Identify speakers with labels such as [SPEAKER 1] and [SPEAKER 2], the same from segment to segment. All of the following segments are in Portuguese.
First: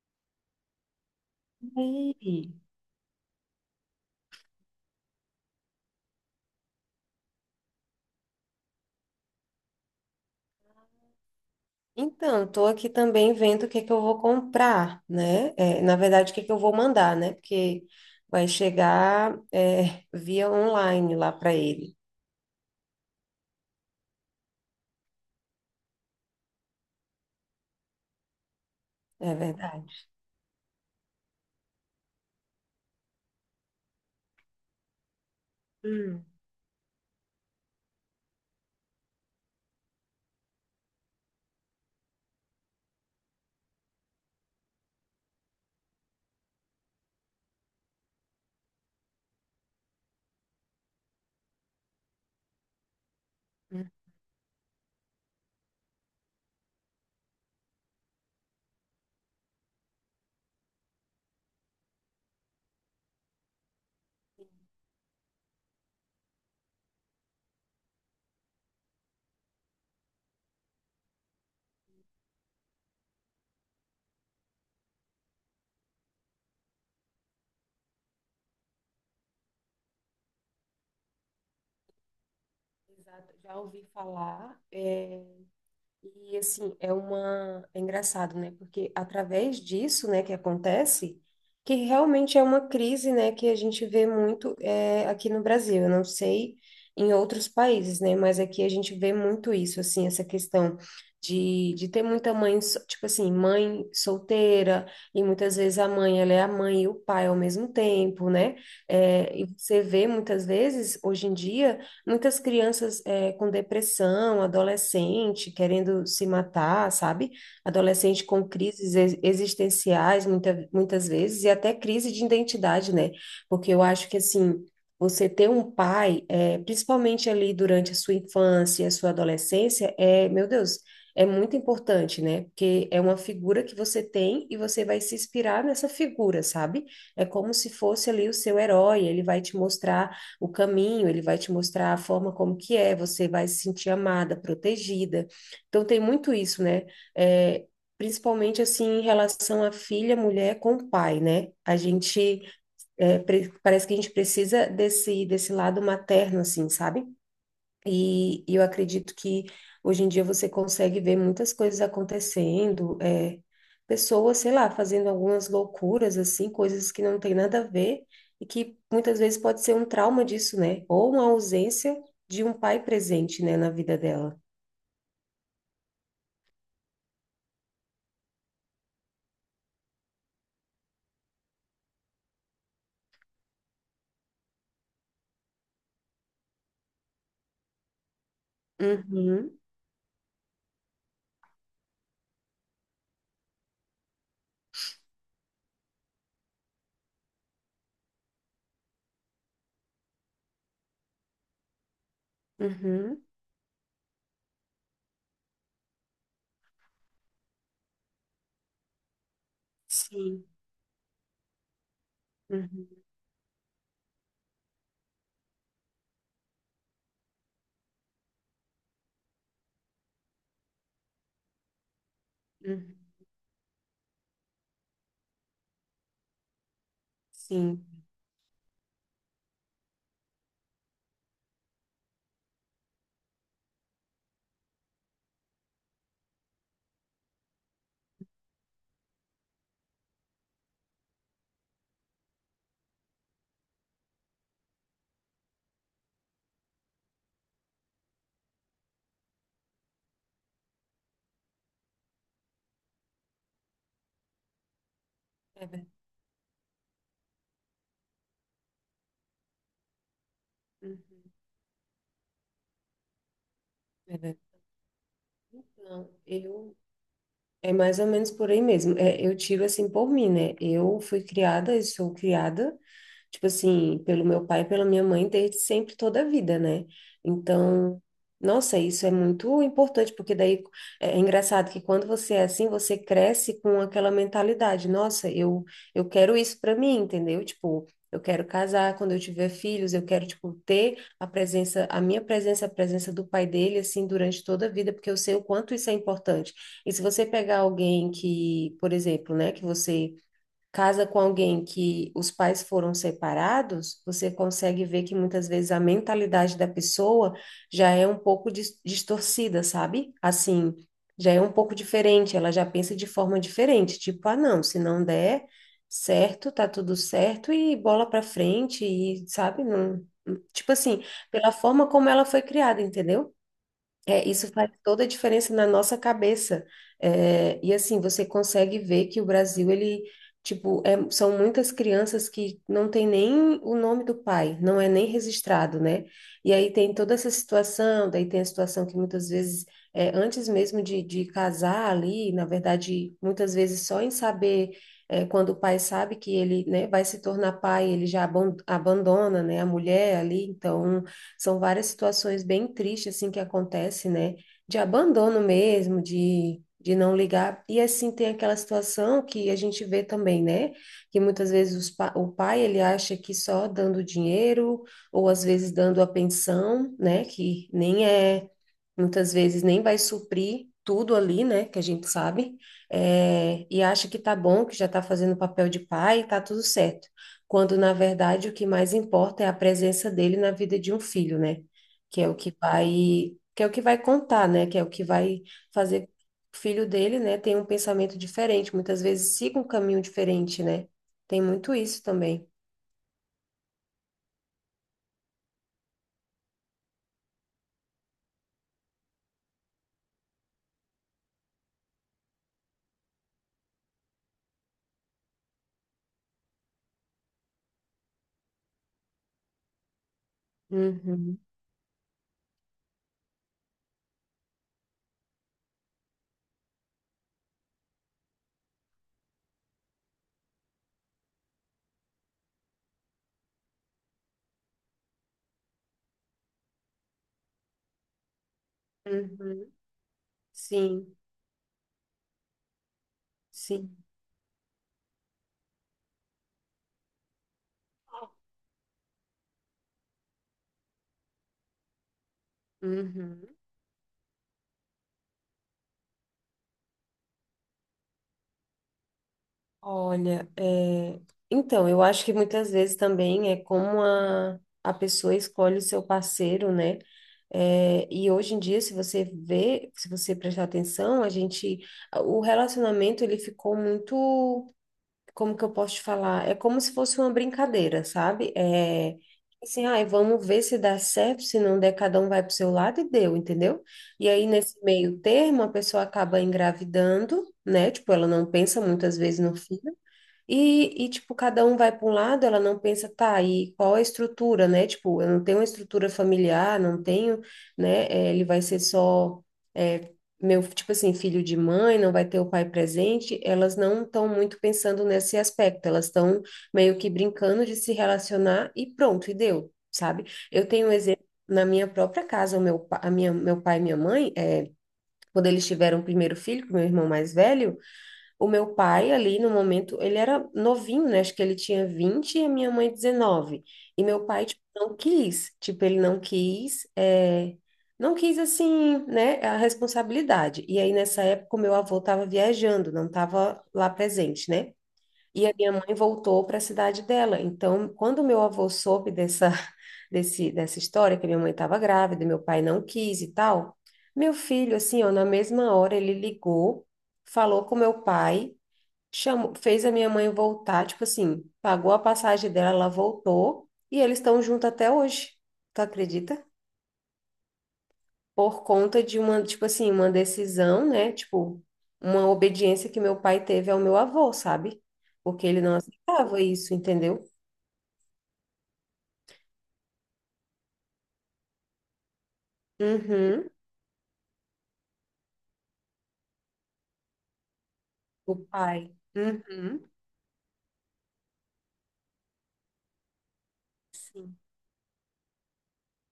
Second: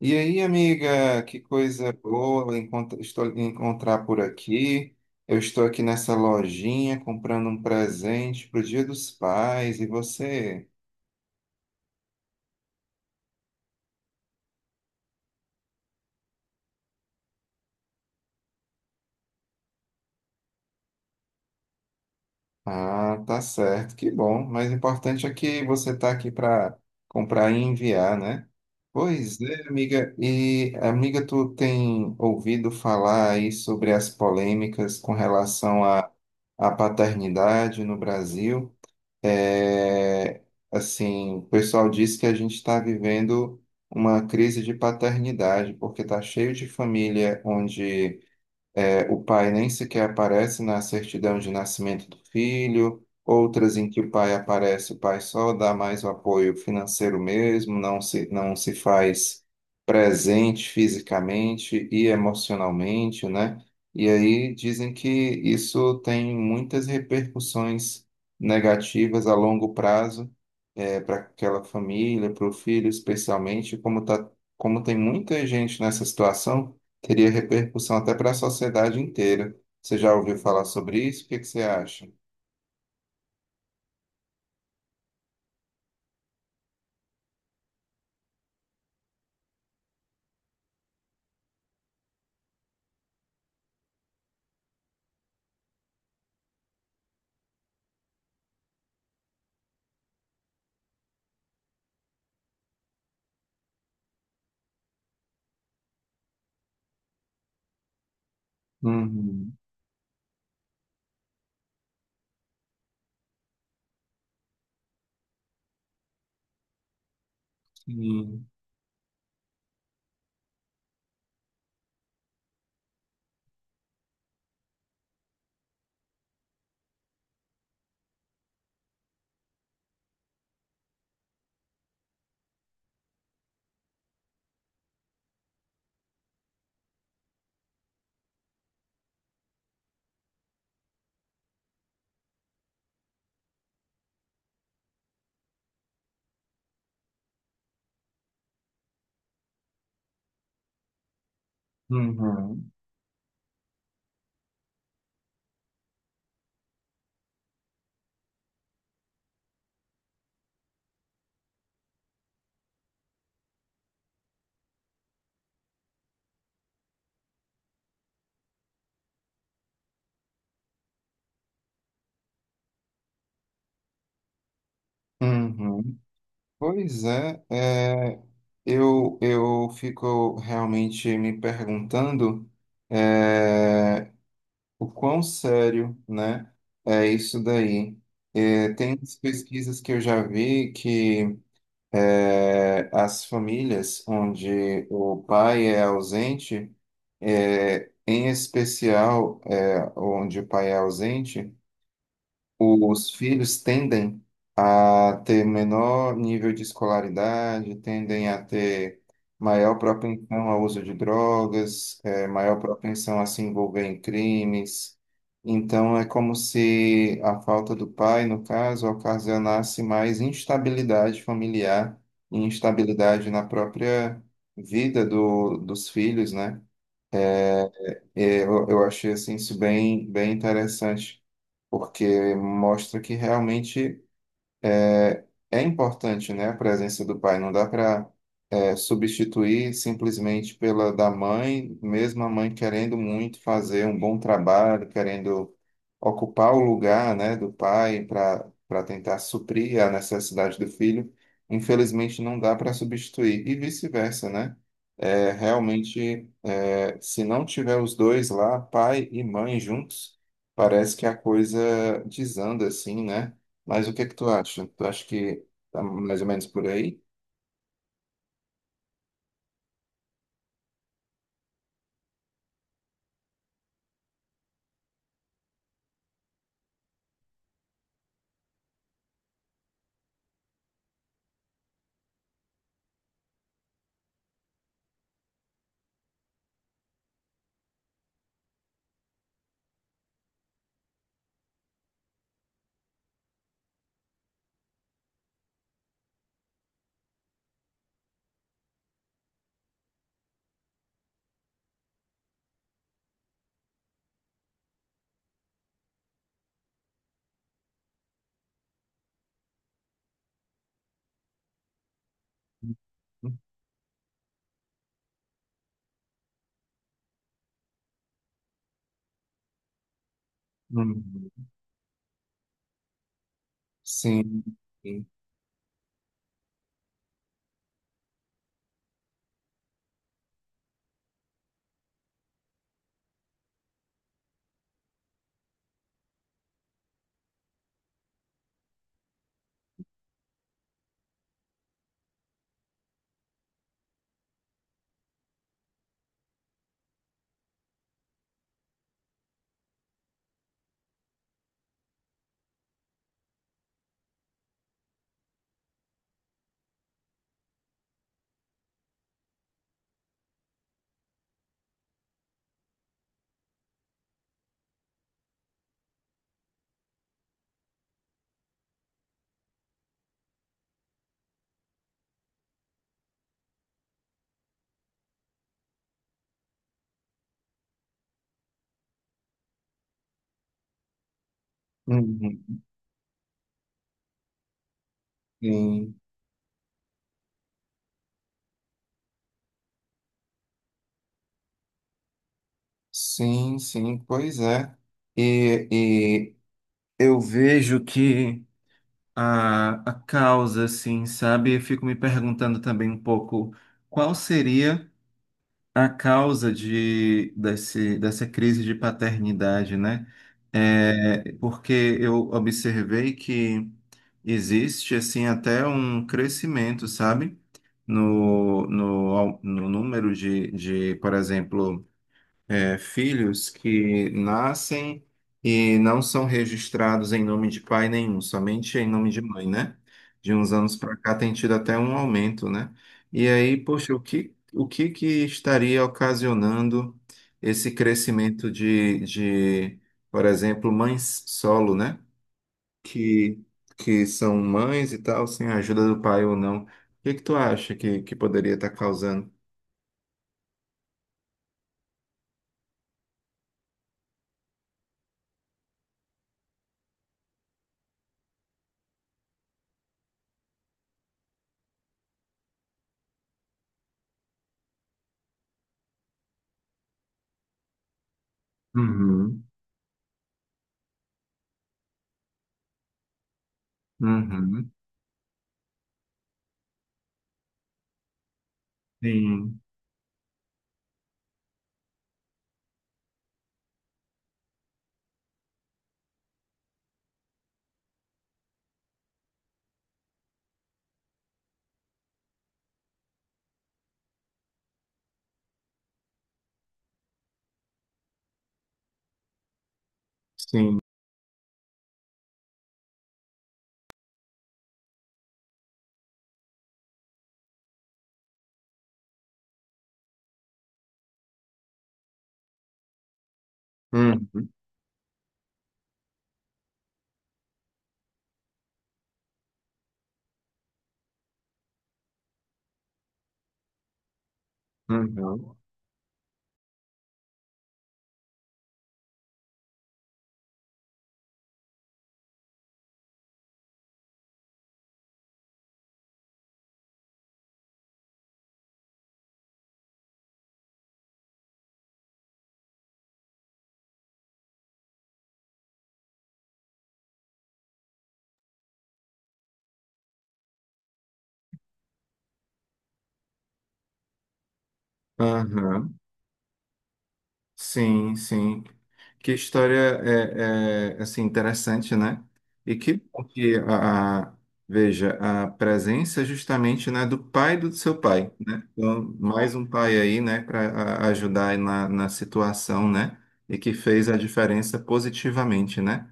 [SPEAKER 1] E aí, amiga, que coisa boa
[SPEAKER 2] Sim.
[SPEAKER 1] estou encontrar por aqui. Eu estou aqui nessa lojinha comprando um presente para o Dia dos Pais. E você?
[SPEAKER 2] Então, estou aqui também vendo o que é que eu vou comprar, né? Na verdade, o que é que eu vou mandar, né? Porque vai chegar via online lá para ele.
[SPEAKER 1] Ah, tá certo, que bom. Mas o importante é que você está aqui para comprar e enviar, né?
[SPEAKER 2] É
[SPEAKER 1] Pois é,
[SPEAKER 2] verdade.
[SPEAKER 1] amiga. E, amiga, tu tem ouvido falar aí sobre as polêmicas com relação à
[SPEAKER 2] Hum.
[SPEAKER 1] à paternidade no Brasil? É, assim, o pessoal diz que a gente está vivendo uma crise de paternidade, porque está cheio de família onde é, o pai nem sequer aparece na certidão de nascimento do filho, outras em
[SPEAKER 2] Hum.
[SPEAKER 1] que o pai aparece, o pai só dá mais o apoio financeiro mesmo, não se faz presente fisicamente e emocionalmente, né? E aí dizem que isso tem muitas repercussões negativas a longo prazo, para aquela família, para o filho especialmente, como tá, como tem muita gente nessa situação. Teria repercussão até para a sociedade inteira. Você já ouviu falar sobre isso? O que que você acha?
[SPEAKER 2] Exato. Já ouvi falar. E assim, é uma é engraçado, né? Porque através disso, né, que acontece, que realmente é uma crise, né, que a gente vê muito aqui no Brasil. Eu não sei em outros países, né, mas aqui a gente vê muito isso, assim, essa questão de ter muita mãe, tipo assim, mãe solteira, e muitas vezes a mãe, ela é a mãe e o pai ao mesmo tempo, né? É, e
[SPEAKER 1] Uhum,
[SPEAKER 2] você vê muitas vezes, hoje em dia, muitas crianças com depressão, adolescente querendo se matar, sabe? Adolescente
[SPEAKER 1] sim.
[SPEAKER 2] com crises existenciais, muitas vezes, e até crise de identidade, né? Porque eu acho que, assim, você ter um pai, é, principalmente ali durante a sua infância, a sua adolescência, é, meu Deus, é muito importante, né? Porque é uma figura que você tem e você vai se inspirar nessa figura, sabe? É como se fosse ali o seu herói, ele vai te mostrar o caminho, ele vai te mostrar a forma como que é, você vai se sentir amada, protegida. Então tem muito isso, né? É, principalmente assim em relação à filha, mulher com o pai, né? A gente
[SPEAKER 1] Uhum,
[SPEAKER 2] é, parece que a gente precisa desse lado materno, assim, sabe? E eu acredito que hoje em dia você consegue ver muitas coisas acontecendo, é, pessoas, sei lá, fazendo algumas loucuras, assim, coisas que não tem nada a ver e que muitas vezes pode ser um trauma disso, né? Ou uma ausência de um pai presente, né, na vida dela.
[SPEAKER 1] uhum. Pois é, é, eu fico realmente me perguntando é, o quão sério, né, é isso daí. É, tem umas
[SPEAKER 2] Uhum,
[SPEAKER 1] pesquisas que eu já vi que é, as famílias onde o pai é ausente. É, em especial, é, onde o pai é ausente, os
[SPEAKER 2] uhum,
[SPEAKER 1] filhos tendem a ter menor nível de escolaridade, tendem a ter maior
[SPEAKER 2] sim,
[SPEAKER 1] propensão ao uso de drogas, é, maior
[SPEAKER 2] uhum,
[SPEAKER 1] propensão a se envolver em crimes. Então, é como se a falta do pai, no caso, ocasionasse mais instabilidade familiar e
[SPEAKER 2] uhum,
[SPEAKER 1] instabilidade na própria vida dos filhos, né?
[SPEAKER 2] sim,
[SPEAKER 1] É, eu achei assim, isso bem, bem interessante, porque mostra que realmente é importante, né, a presença do pai. Não dá para substituir simplesmente pela da mãe, mesmo a mãe querendo muito fazer um bom trabalho, querendo ocupar o lugar, né, do pai para tentar suprir a necessidade do filho. Infelizmente, não dá para substituir e vice-versa, né? É,
[SPEAKER 2] é verdade,
[SPEAKER 1] realmente, é, se não tiver os dois lá, pai e mãe juntos, parece que a
[SPEAKER 2] uhum,
[SPEAKER 1] coisa desanda assim, né? Mas o que que
[SPEAKER 2] é
[SPEAKER 1] tu
[SPEAKER 2] verdade.
[SPEAKER 1] acha? Tu acha que tá
[SPEAKER 2] Então,
[SPEAKER 1] mais ou menos por
[SPEAKER 2] eu.
[SPEAKER 1] aí.
[SPEAKER 2] É mais ou menos por aí mesmo. É, eu tiro assim por mim, né? Eu fui criada e sou criada tipo assim, pelo meu pai e pela minha mãe desde sempre, toda a vida, né? Então, nossa, isso é muito importante, porque daí é engraçado que quando você é assim, você cresce com aquela mentalidade, eu quero isso para mim, entendeu? Tipo, eu quero casar quando eu tiver filhos, eu quero, tipo, ter a presença, a minha presença, a presença do pai dele, assim, durante toda a vida, porque eu sei o quanto isso é importante. E se você pegar alguém que, por exemplo, né, que você casa com alguém que os pais foram separados, você consegue ver que muitas vezes a mentalidade da pessoa já é um pouco distorcida, sabe? Assim, já é um pouco diferente, ela já pensa de forma diferente, tipo, ah, não, se não der certo, tá tudo certo e bola pra frente e, sabe, não, tipo assim,
[SPEAKER 1] Uhum.
[SPEAKER 2] pela forma como ela foi criada, entendeu? É,
[SPEAKER 1] Sim,
[SPEAKER 2] isso faz toda
[SPEAKER 1] sim,
[SPEAKER 2] a diferença na nossa cabeça. É, e assim, você consegue ver que o Brasil, ele, tipo, são muitas crianças que não tem nem o nome do pai, não é nem registrado, né? E aí tem toda essa situação, daí tem a situação que muitas vezes, é, antes mesmo de casar ali, na verdade, muitas vezes só em saber, é, quando o pai sabe que ele, né, vai se tornar pai, ele já abandona, né, a mulher ali, então... São várias situações bem tristes, assim, que acontece, né? De abandono mesmo, de não ligar. E, assim, tem aquela situação que a gente vê também, né? Que muitas vezes os o pai, ele acha que só dando dinheiro, ou às vezes dando a pensão, né? Que nem é, muitas vezes nem vai suprir tudo ali, né? Que a gente sabe. É, e acha que tá bom, que já tá fazendo o papel de pai, tá tudo certo quando na verdade o que mais importa é a presença dele na vida de um filho, né? Que é o que
[SPEAKER 1] uhum,
[SPEAKER 2] vai, que é o que vai contar, né? Que é o que vai
[SPEAKER 1] sim,
[SPEAKER 2] fazer o filho dele, né, ter um pensamento diferente, muitas vezes siga um caminho diferente, né? Tem muito isso também.
[SPEAKER 1] sim, sim, pois é. E, e eu vejo que a causa, assim, sabe? Eu fico me perguntando também um pouco qual seria a causa de, desse, dessa crise de paternidade, né? É,
[SPEAKER 2] Uhum,
[SPEAKER 1] porque eu observei que existe, assim, até um crescimento, sabe? No número de, por exemplo, é, filhos que nascem e não são registrados em nome de pai nenhum, somente em nome de mãe,
[SPEAKER 2] uhum,
[SPEAKER 1] né? De uns anos para cá
[SPEAKER 2] sim,
[SPEAKER 1] tem tido até um aumento, né? E aí, poxa,
[SPEAKER 2] sim.
[SPEAKER 1] o que que estaria ocasionando esse crescimento de, por exemplo, mães solo, né? Que,
[SPEAKER 2] Uhum.
[SPEAKER 1] que são mães e tal, sem a ajuda do pai ou não. O que que tu acha que poderia estar causando?
[SPEAKER 2] Olha, é, então, eu acho que muitas vezes também é como a pessoa escolhe o seu parceiro, né? É, e hoje em dia, se você vê, se você prestar atenção, a gente, o relacionamento ele ficou muito, como que eu posso te falar? É como se fosse uma brincadeira, sabe? É,
[SPEAKER 1] Uhum,
[SPEAKER 2] assim, ai, vamos ver se dá certo, se não der, cada um vai pro seu lado e deu, entendeu? E aí,
[SPEAKER 1] uhum.
[SPEAKER 2] nesse meio termo, a pessoa acaba engravidando, né? Tipo, ela não pensa muitas vezes no
[SPEAKER 1] Sim,
[SPEAKER 2] filho tipo, cada um vai para um lado, ela não pensa, tá, e qual a estrutura, né? Tipo, eu não tenho uma estrutura familiar, não tenho, né? Ele vai ser só, eh, meu, tipo assim, filho de mãe, não vai ter o pai presente. Elas não estão muito pensando nesse aspecto, elas estão meio que brincando de se relacionar e pronto, e deu, sabe? Eu
[SPEAKER 1] sim.
[SPEAKER 2] tenho um exemplo na minha própria casa, o meu, pa- a minha, meu pai e minha mãe, quando eles tiveram o primeiro filho, com meu irmão mais velho. O meu pai, ali no momento, ele era novinho, né? Acho que ele tinha 20 e a minha mãe 19. E meu pai,
[SPEAKER 1] Uhum,
[SPEAKER 2] tipo, não quis. Tipo, ele não quis, é, não quis, assim, né? A responsabilidade. E aí, nessa época, o meu avô estava viajando, não estava lá presente, né? E a
[SPEAKER 1] uhum,
[SPEAKER 2] minha mãe voltou para a cidade dela. Então, quando meu avô soube dessa, dessa história, que minha mãe estava grávida, e meu pai não quis e tal, meu filho, assim, ó, na mesma hora, ele ligou, falou com meu pai chamou, fez a minha mãe voltar, tipo assim, pagou a passagem dela, ela voltou e eles estão juntos até hoje. Tu acredita? Por conta de uma, tipo assim, uma decisão, né? Tipo, uma obediência que meu pai teve ao meu avô, sabe? Porque ele não
[SPEAKER 1] uhum.
[SPEAKER 2] aceitava isso, entendeu?
[SPEAKER 1] Sim, sim. Que história é, é, assim interessante, né? E que bom
[SPEAKER 2] Uhum,
[SPEAKER 1] que a- veja a presença justamente, né, do pai do seu pai,
[SPEAKER 2] o
[SPEAKER 1] né?
[SPEAKER 2] pai.
[SPEAKER 1] Então, mais um
[SPEAKER 2] Uhum,
[SPEAKER 1] pai aí, né, para ajudar aí na, na situação, né? E que fez a
[SPEAKER 2] sim,
[SPEAKER 1] diferença positivamente, né?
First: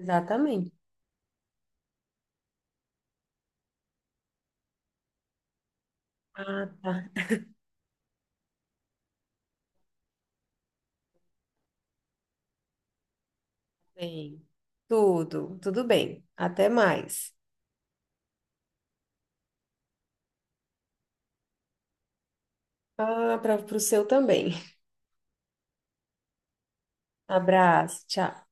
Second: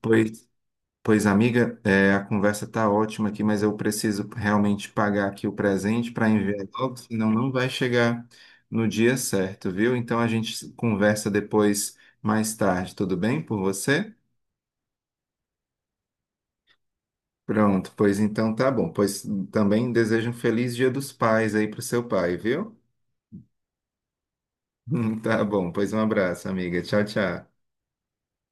[SPEAKER 1] Pois, pois, amiga, é, a conversa tá ótima aqui, mas eu preciso realmente pagar aqui o presente para enviar
[SPEAKER 2] Ah,
[SPEAKER 1] logo,
[SPEAKER 2] tá.
[SPEAKER 1] senão não vai chegar no dia certo, viu? Então a gente conversa depois, mais tarde, tudo bem por você?
[SPEAKER 2] Bem, tudo, tudo bem. Até mais.
[SPEAKER 1] Pronto, pois então tá bom. Pois também desejo um feliz Dia dos Pais aí pro seu pai, viu?
[SPEAKER 2] Ah, para o seu também.
[SPEAKER 1] Tá bom, pois um abraço, amiga. Tchau, tchau.
[SPEAKER 2] Abraço, tchau.